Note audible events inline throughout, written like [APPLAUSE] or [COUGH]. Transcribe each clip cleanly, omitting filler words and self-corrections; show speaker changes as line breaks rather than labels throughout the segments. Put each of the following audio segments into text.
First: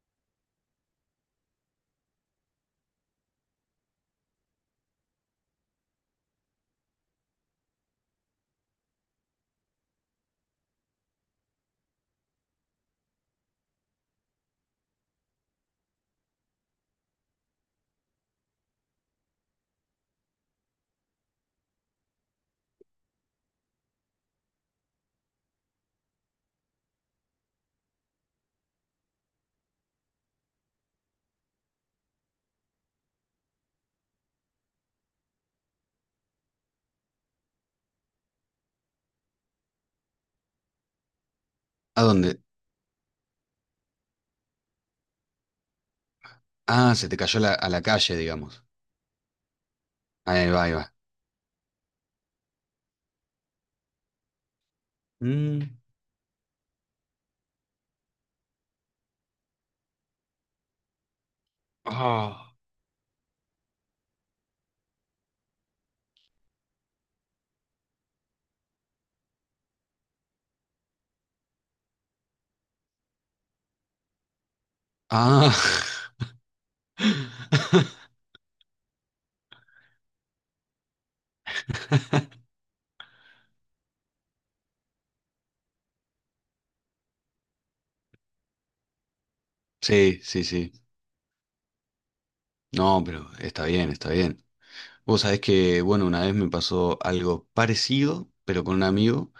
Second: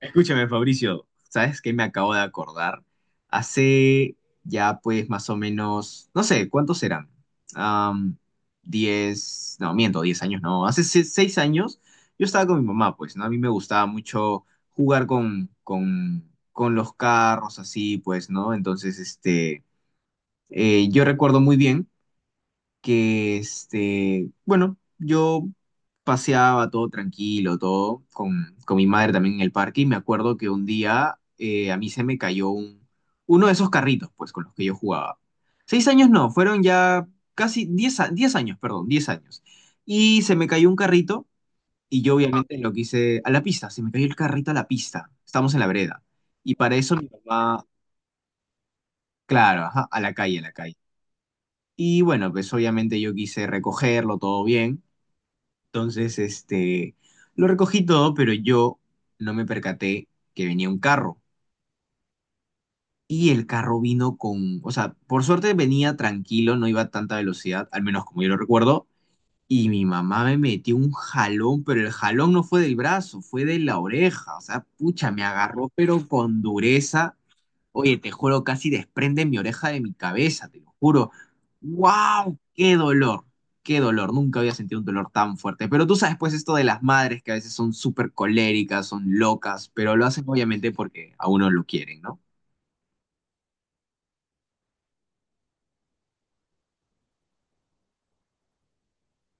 Escúchame, Fabricio, ¿sabes qué me acabo de acordar? Hace ya pues más o menos, no sé, ¿cuántos serán? Am, 10, no, miento, 10 años, no, hace 6 años yo estaba con mi mamá, pues, ¿no? A mí me gustaba mucho jugar con los carros, así, pues, ¿no? Entonces, este, yo recuerdo muy bien que, este, bueno, yo paseaba todo tranquilo, todo, con mi madre también en el parque, y me acuerdo que un día a mí se me cayó uno de esos carritos, pues, con los que yo jugaba. 6 años no, fueron ya casi 10, 10 años, perdón, 10 años. Y se me cayó un carrito,
¿A
y yo
dónde?
obviamente lo quise a la pista, se me cayó el carrito a la pista, estamos en la vereda. Y para
Ah,
eso
se
mi
te cayó
mamá,
a la calle, digamos.
claro, ajá, a la calle, a
Ahí
la
va, ahí
calle.
va.
Y bueno, pues obviamente yo quise recogerlo todo bien.
Mm.
Entonces, este, lo recogí todo, pero yo no me percaté que venía un carro.
Ah.
Y el carro vino con, o sea, por suerte venía tranquilo, no iba a tanta velocidad, al menos como yo lo recuerdo. Y mi mamá me metió un jalón, pero el jalón no fue del brazo, fue de la oreja. O sea, pucha, me
Ah.
agarró, pero con dureza.
[LAUGHS]
Oye, te juro, casi desprenden mi oreja de mi cabeza, te lo juro. ¡Wow! ¡Qué dolor! ¡Qué dolor! Nunca había sentido un dolor tan fuerte. Pero tú sabes, pues, esto de las madres que a veces son súper coléricas, son locas, pero lo
Sí,
hacen
sí,
obviamente
sí.
porque a uno lo quieren, ¿no?
No, pero está bien, está bien. Vos sabés que, bueno, una vez me pasó algo parecido, pero con un amigo.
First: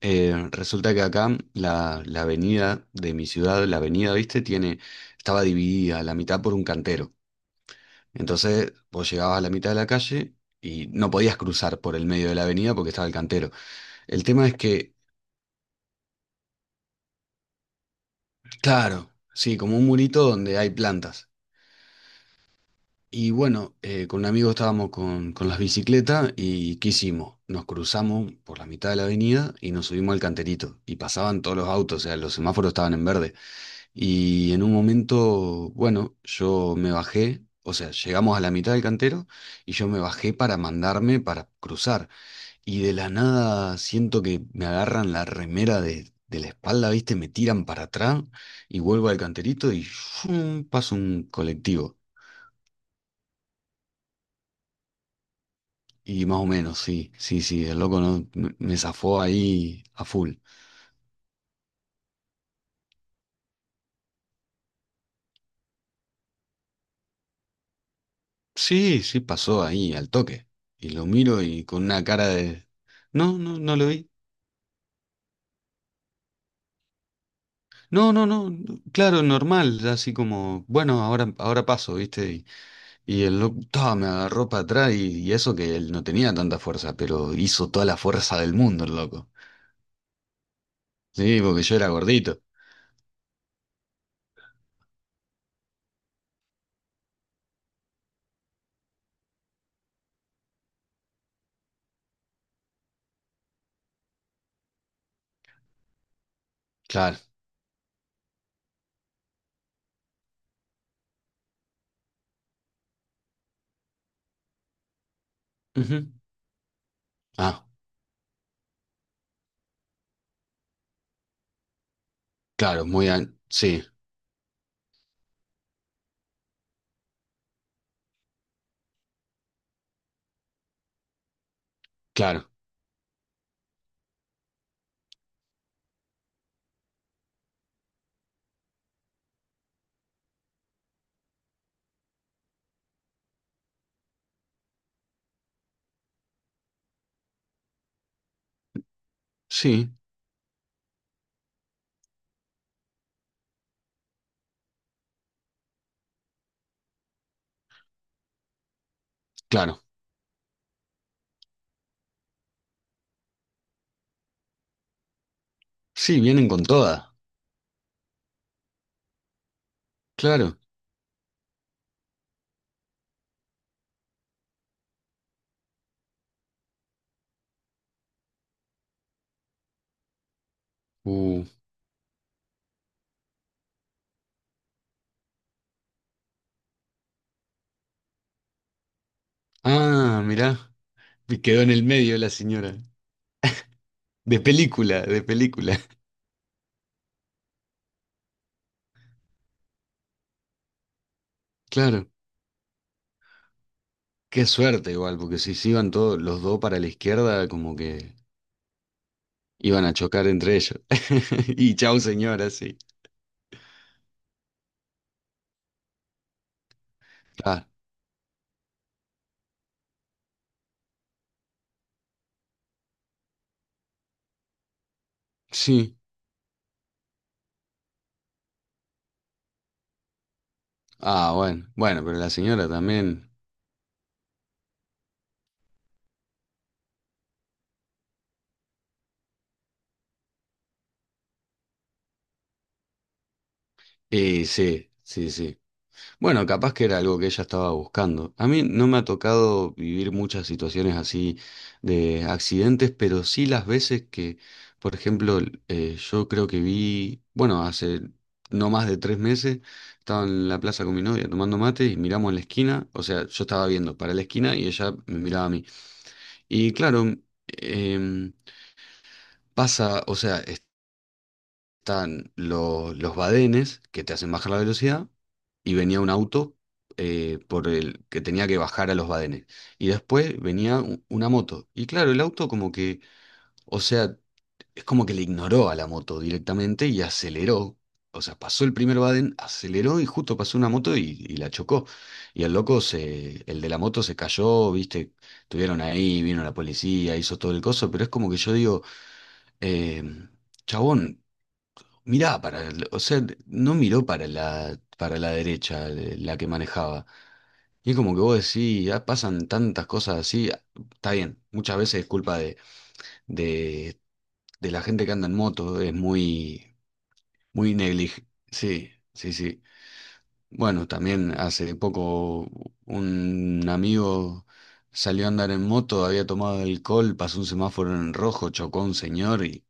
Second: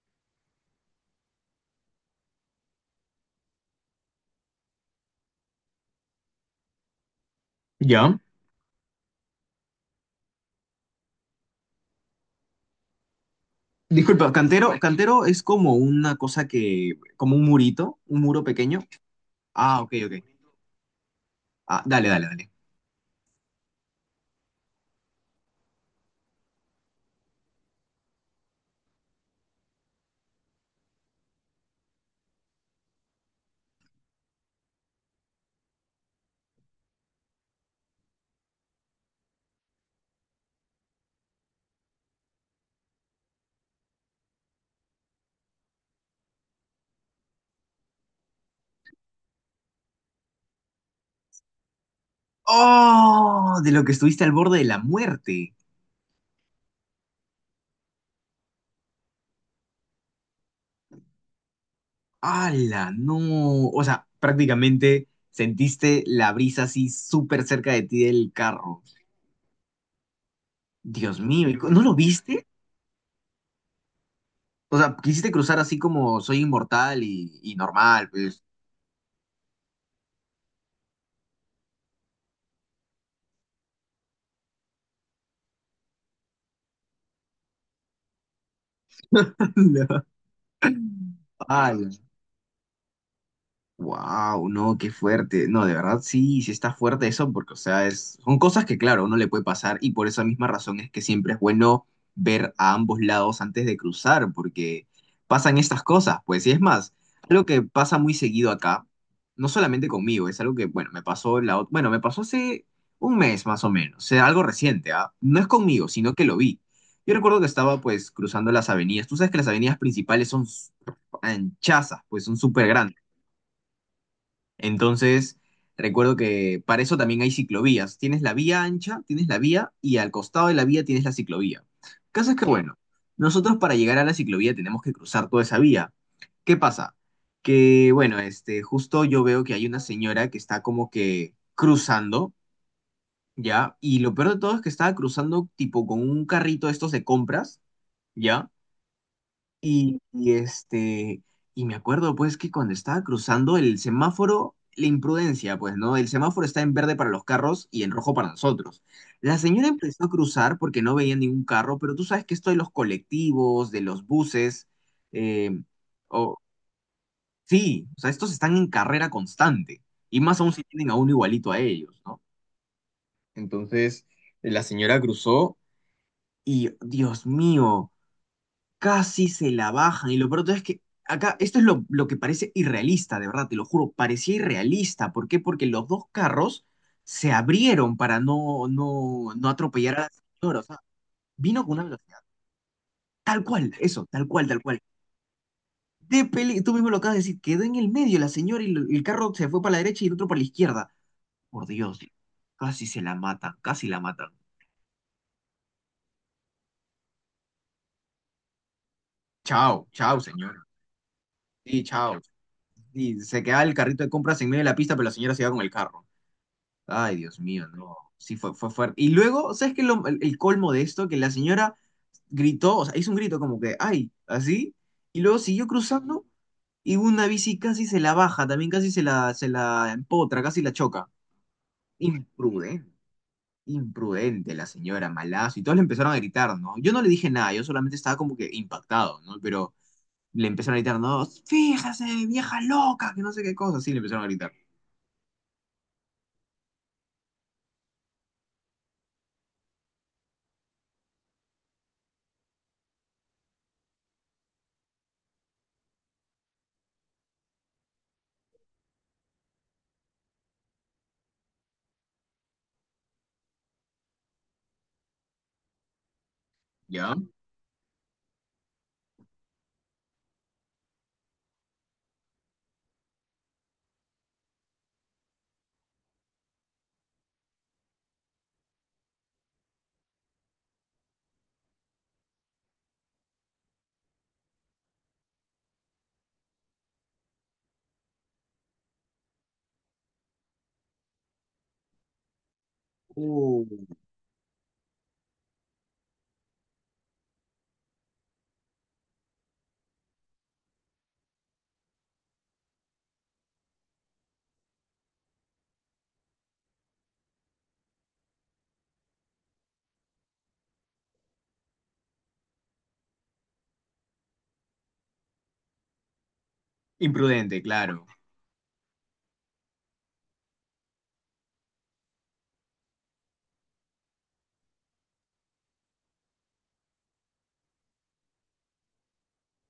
Resulta que acá la avenida de mi ciudad, la avenida, viste, tiene, estaba dividida a la mitad por un cantero.
¿Ya?
Entonces, vos llegabas a la mitad de la calle y no podías cruzar por el medio de la avenida porque estaba el cantero. El
Disculpa,
tema es
cantero,
que
cantero es como una cosa que, como un murito, un muro pequeño.
claro, sí, como
Ah,
un
ok, ok.
murito donde hay plantas.
Ah, dale, dale, dale.
Y bueno, con un amigo estábamos con las bicicletas y ¿qué hicimos? Nos cruzamos por la mitad de la avenida y nos subimos al canterito. Y pasaban todos los autos, o sea, los semáforos estaban en verde. Y en un momento, bueno, yo me bajé, o sea, llegamos a la mitad del cantero y yo me bajé para mandarme para cruzar. Y de la nada siento que me agarran la remera de la espalda, ¿viste? Me tiran para atrás y vuelvo al canterito y ¡fum! Paso un colectivo.
¡Oh! De lo que estuviste al borde de la muerte.
Y más o menos, sí, sí, sí, el loco no, me zafó ahí a full.
¡Hala! No. O sea, prácticamente sentiste la brisa así súper cerca de ti del carro.
Sí, sí, pasó ahí al toque. Y lo
Dios
miro
mío, ¿y
y
co- ¿no
con
lo
una cara
viste?
de... No, no, no lo vi.
O sea, quisiste cruzar así como soy inmortal y normal,
No, no,
pues.
no, no, claro, normal, así como, bueno, ahora, ahora paso, ¿viste? Y el loco ta, me agarró para atrás y eso que él no tenía tanta fuerza, pero hizo toda la fuerza del mundo el loco.
[LAUGHS]
Sí, porque yo era
¡Hala!
gordito.
Wow, no, qué fuerte. No, de verdad sí, sí está fuerte eso, porque, o sea, es, son cosas que, claro, uno le puede pasar y por esa misma razón es que siempre es bueno ver a ambos lados antes de cruzar, porque pasan estas cosas, pues, y es más,
Claro.
algo que pasa muy seguido acá, no solamente conmigo, es algo que, bueno, me pasó la, bueno, me pasó hace un mes más o menos, o sea, algo reciente, ¿ah? No es conmigo,
Ujú.
sino que lo vi. Yo recuerdo que
Ah,
estaba, pues, cruzando las avenidas. Tú sabes que las avenidas principales son anchazas, pues, son súper grandes.
Sí,
Entonces, recuerdo que para eso también hay ciclovías. Tienes la vía ancha, tienes la vía y al costado de la vía tienes la ciclovía. El caso es que, sí,
claro.
bueno, nosotros para llegar a la ciclovía tenemos que cruzar toda esa vía. ¿Qué pasa? Que, bueno, este, justo yo veo que hay una señora que está como que cruzando, ¿ya? Y lo peor de todo es que estaba cruzando tipo con un carrito de estos de compras, ¿ya?
Sí,
Y, este, y me acuerdo pues que cuando estaba cruzando el semáforo, la imprudencia, pues, ¿no? El semáforo está en verde para los carros y en rojo para nosotros. La señora
claro.
empezó a cruzar porque no veía ningún carro, pero tú sabes que esto de los colectivos, de los buses, eh,
Sí,
o,
vienen con toda.
sí, o sea, estos están en carrera constante, y más aún
Claro.
si tienen a uno igualito a ellos, ¿no? Entonces, la señora cruzó y, Dios mío, casi se la bajan. Y lo peor de todo es que acá,
Uh.
esto es lo que parece irrealista, de verdad, te lo juro, parecía irrealista. ¿Por qué? Porque los dos carros se abrieron para no atropellar a la
Ah,
señora. O
mirá.
sea,
Y quedó
vino
en
con
el
una
medio
velocidad.
la señora.
Tal cual, eso, tal
De
cual, tal cual.
película, de película. [LAUGHS]
De peli, tú mismo lo acabas de decir, quedó en el medio la señora y lo- el carro se fue para la derecha y el otro para la izquierda. Por Dios,
Claro.
casi se la matan, casi la matan.
Qué suerte igual, porque si se iban todos los dos para la izquierda, como que iban
Chao,
a
chao,
chocar entre
señora.
ellos. [LAUGHS] Y
Sí,
chau
chao.
señora, sí.
Y se queda el carrito de compras en medio de la pista, pero la señora se va con el carro. Ay, Dios
Claro.
mío, no. Sí, fue fuerte. Y luego, ¿sabes qué? Es el colmo de esto, que la señora gritó, o sea, hizo un grito como que, ay, así, y luego siguió
Sí.
cruzando y una bici casi se la baja, también casi se la empotra, casi la choca.
Ah, bueno, bueno, pero la señora
Imprudente,
también.
imprudente la señora, malazo. Y todos le empezaron a gritar, ¿no? Yo no le dije nada, yo solamente estaba como que impactado, ¿no? Pero le empezaron a gritar, no, fíjese, vieja loca, que no sé qué cosa, sí, le empezaron a
Y
gritar,
sí, sí, sí. Bueno, capaz que era algo que ella estaba buscando. A mí no me ha tocado vivir muchas situaciones así de accidentes, pero sí las veces que, por ejemplo, yo creo que vi, bueno, hace no más de tres meses, estaba en la plaza con mi novia tomando mate y miramos en la esquina, o sea, yo estaba viendo para la esquina y ella me miraba a mí. Y claro,
¿ya?
em, pasa, o sea, están los badenes que te hacen bajar la velocidad y venía un auto por el que tenía que bajar a los badenes. Y después venía una moto. Y claro, el auto como que, o sea, es como que le ignoró a la moto directamente y aceleró. O sea, pasó el primer baden, aceleró y justo pasó una moto y la chocó. Y el loco se, el
Uh,
de la moto se cayó, viste, estuvieron ahí, vino la policía, hizo todo el coso, pero es como que yo digo, eh, chabón, mirá, para, o sea, no miró para para la derecha la que manejaba. Y es como que vos decís, ya pasan tantas cosas así. Está bien, muchas veces es culpa de, de la gente que anda en moto, es muy,
Imprudente,
muy
claro.
negligente. Sí, sí, sí. Bueno, también hace poco un amigo salió a andar en moto, había tomado alcohol, pasó un semáforo en rojo, chocó a un señor y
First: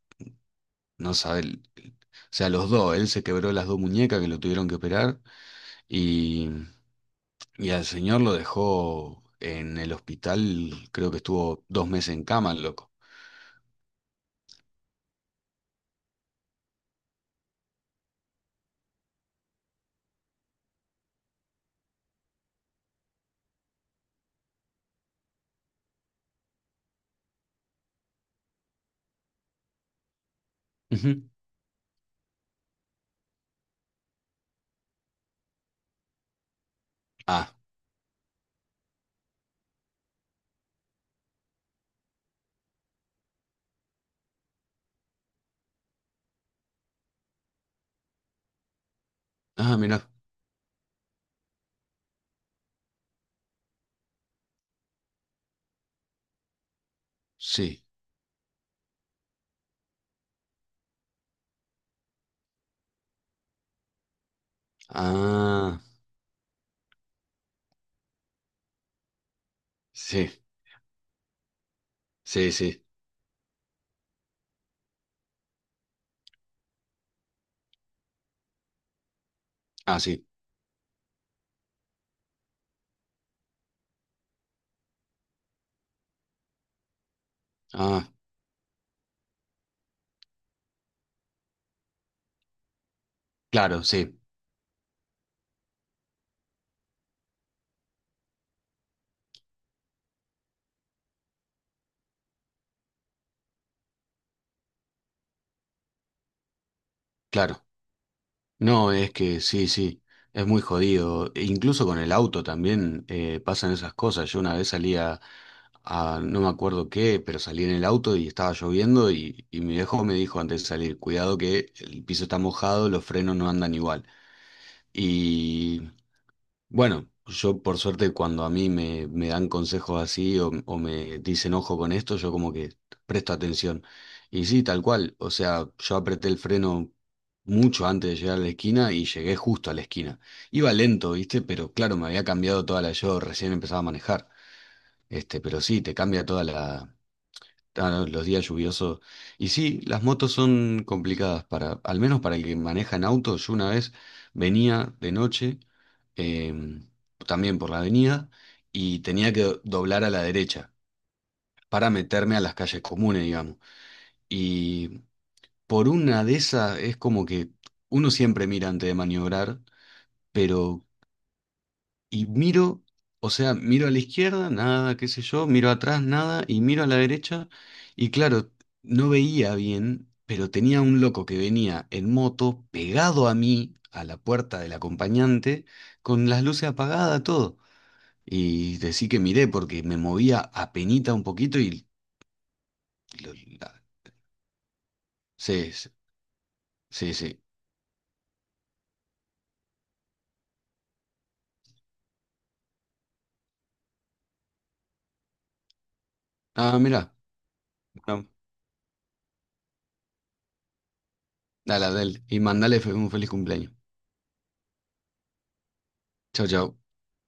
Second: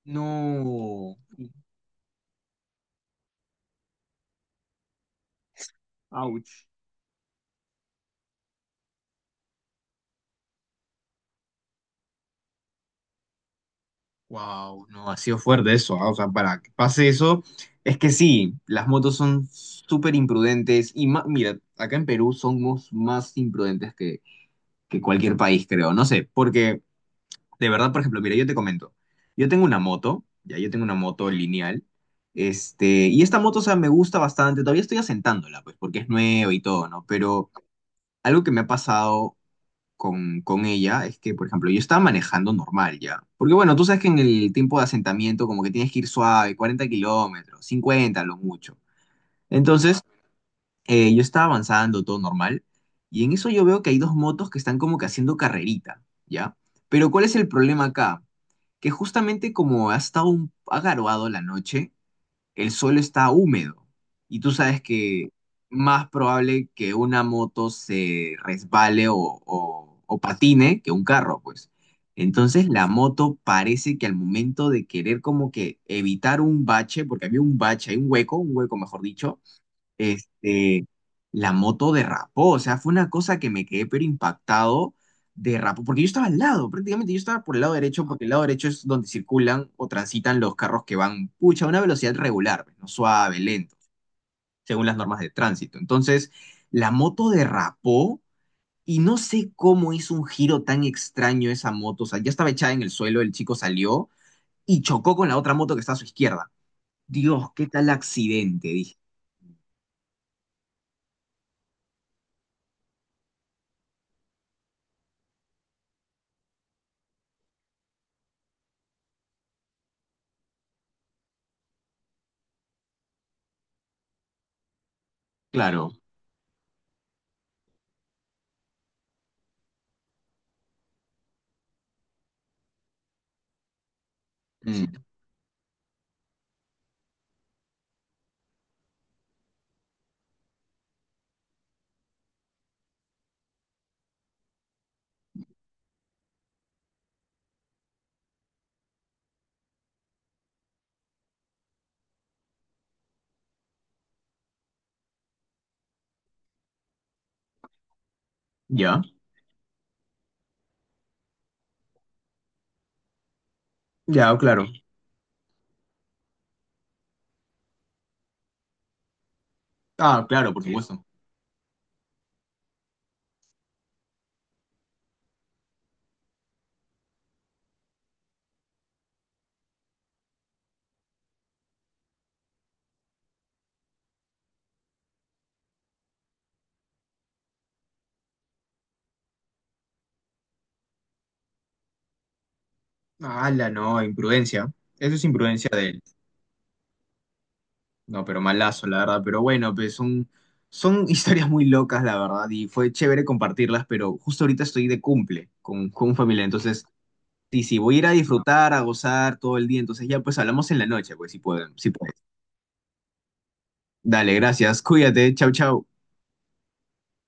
no
No,
sabe, o sea, los dos, él se quebró las dos muñecas que lo tuvieron que operar. Y,
Ouch.
y al señor lo dejó en el hospital, creo que estuvo dos meses en cama, el loco.
Wow, no, ha sido fuerte eso, o sea, para que pase eso, es que sí, las motos son súper imprudentes y mira, acá en Perú somos más imprudentes que cualquier país, creo, no sé, porque de verdad, por ejemplo, mira, yo te comento, yo tengo una moto, ya yo tengo una
Ujú.
moto lineal, este, y esta moto, o sea, me gusta bastante, todavía estoy asentándola, pues, porque es nueva y todo, ¿no? Pero
Ah,
algo que me ha pasado con ella es que, por ejemplo, yo estaba manejando normal ya. Porque bueno, tú sabes que en el tiempo de asentamiento como que tienes que ir suave, 40 kilómetros, 50 lo mucho.
mira,
Entonces, yo estaba avanzando todo normal y en eso yo veo que hay dos motos que están como que haciendo carrerita, ¿ya? Pero ¿cuál es el
sí.
problema acá? Que justamente como ha estado ha garoado la noche, el suelo está húmedo y tú sabes que
Ah,
más probable que una moto se resbale o
sí,
patine que un carro, pues.
sí,
Entonces
sí.
la moto parece que al momento de querer como que evitar un bache, porque había un bache, hay un hueco mejor dicho,
Ah, sí.
este, la moto derrapó, o sea, fue una cosa que me quedé pero impactado, derrapó, porque yo estaba al lado, prácticamente yo estaba por el lado derecho,
Ah,
porque el lado derecho es donde circulan o transitan los carros que van, pucha, a una velocidad regular, pues, no suave, lento,
claro, sí,
según las normas de tránsito. Entonces, la moto derrapó. Y no sé cómo hizo un giro tan extraño esa moto. O sea, ya estaba echada en el suelo, el chico salió y chocó con la otra moto que está a su izquierda. Dios,
claro.
qué tal accidente,
No,
dije.
es que sí, sí, es muy jodido. E incluso con el auto también pasan esas cosas. Yo una vez salía a no me acuerdo qué, pero salí en el auto y estaba lloviendo y mi viejo me dijo antes de salir, cuidado que el piso está mojado, los frenos no andan igual. Y
Claro.
bueno, yo por suerte cuando a mí me dan consejos así o me dicen ojo con esto, yo como que presto atención. Y sí, tal
Mm,
cual, o sea, yo apreté el freno mucho antes de llegar a la esquina y llegué justo a la esquina. Iba lento, ¿viste? Pero claro, me había cambiado toda la... Yo recién empezaba a manejar. Este, pero sí, te cambia toda la, ah, no, los días lluviosos. Y sí, las motos son complicadas para, al menos para el que maneja en auto. Yo una vez venía de noche, em, también por la avenida, y
¿ya?
tenía que doblar a la derecha para meterme a las calles comunes, digamos.
Ya, claro.
Y por una de esas es como que uno siempre mira antes de maniobrar,
Ah, claro, por, sí,
pero
supuesto.
y miro, o sea, miro a la izquierda, nada, qué sé yo, miro atrás, nada, y miro a la derecha, y claro, no veía bien, pero tenía un loco que venía en moto pegado a mí, a la puerta del acompañante, con las luces apagadas, todo. Y decí que miré porque me movía apenita un poquito y... lo-
La
la-
no, imprudencia. Eso es imprudencia
sí,
de
sí,
él.
sí. Sí.
No, pero malazo, la verdad. Pero bueno, pues son [LAUGHS] historias muy locas, la verdad. Y fue chévere compartirlas, pero justo ahorita estoy de cumple con familia.
Ah,
Entonces,
mira.
sí, sí, voy a ir a
Bueno,
disfrutar, a gozar todo el día. Entonces ya, pues hablamos en la noche, pues si pueden,
dale,
si pueden.
dale, y mandale un feliz cumpleaños.
Dale, gracias. Cuídate. Chau, chau.
Chao, chao.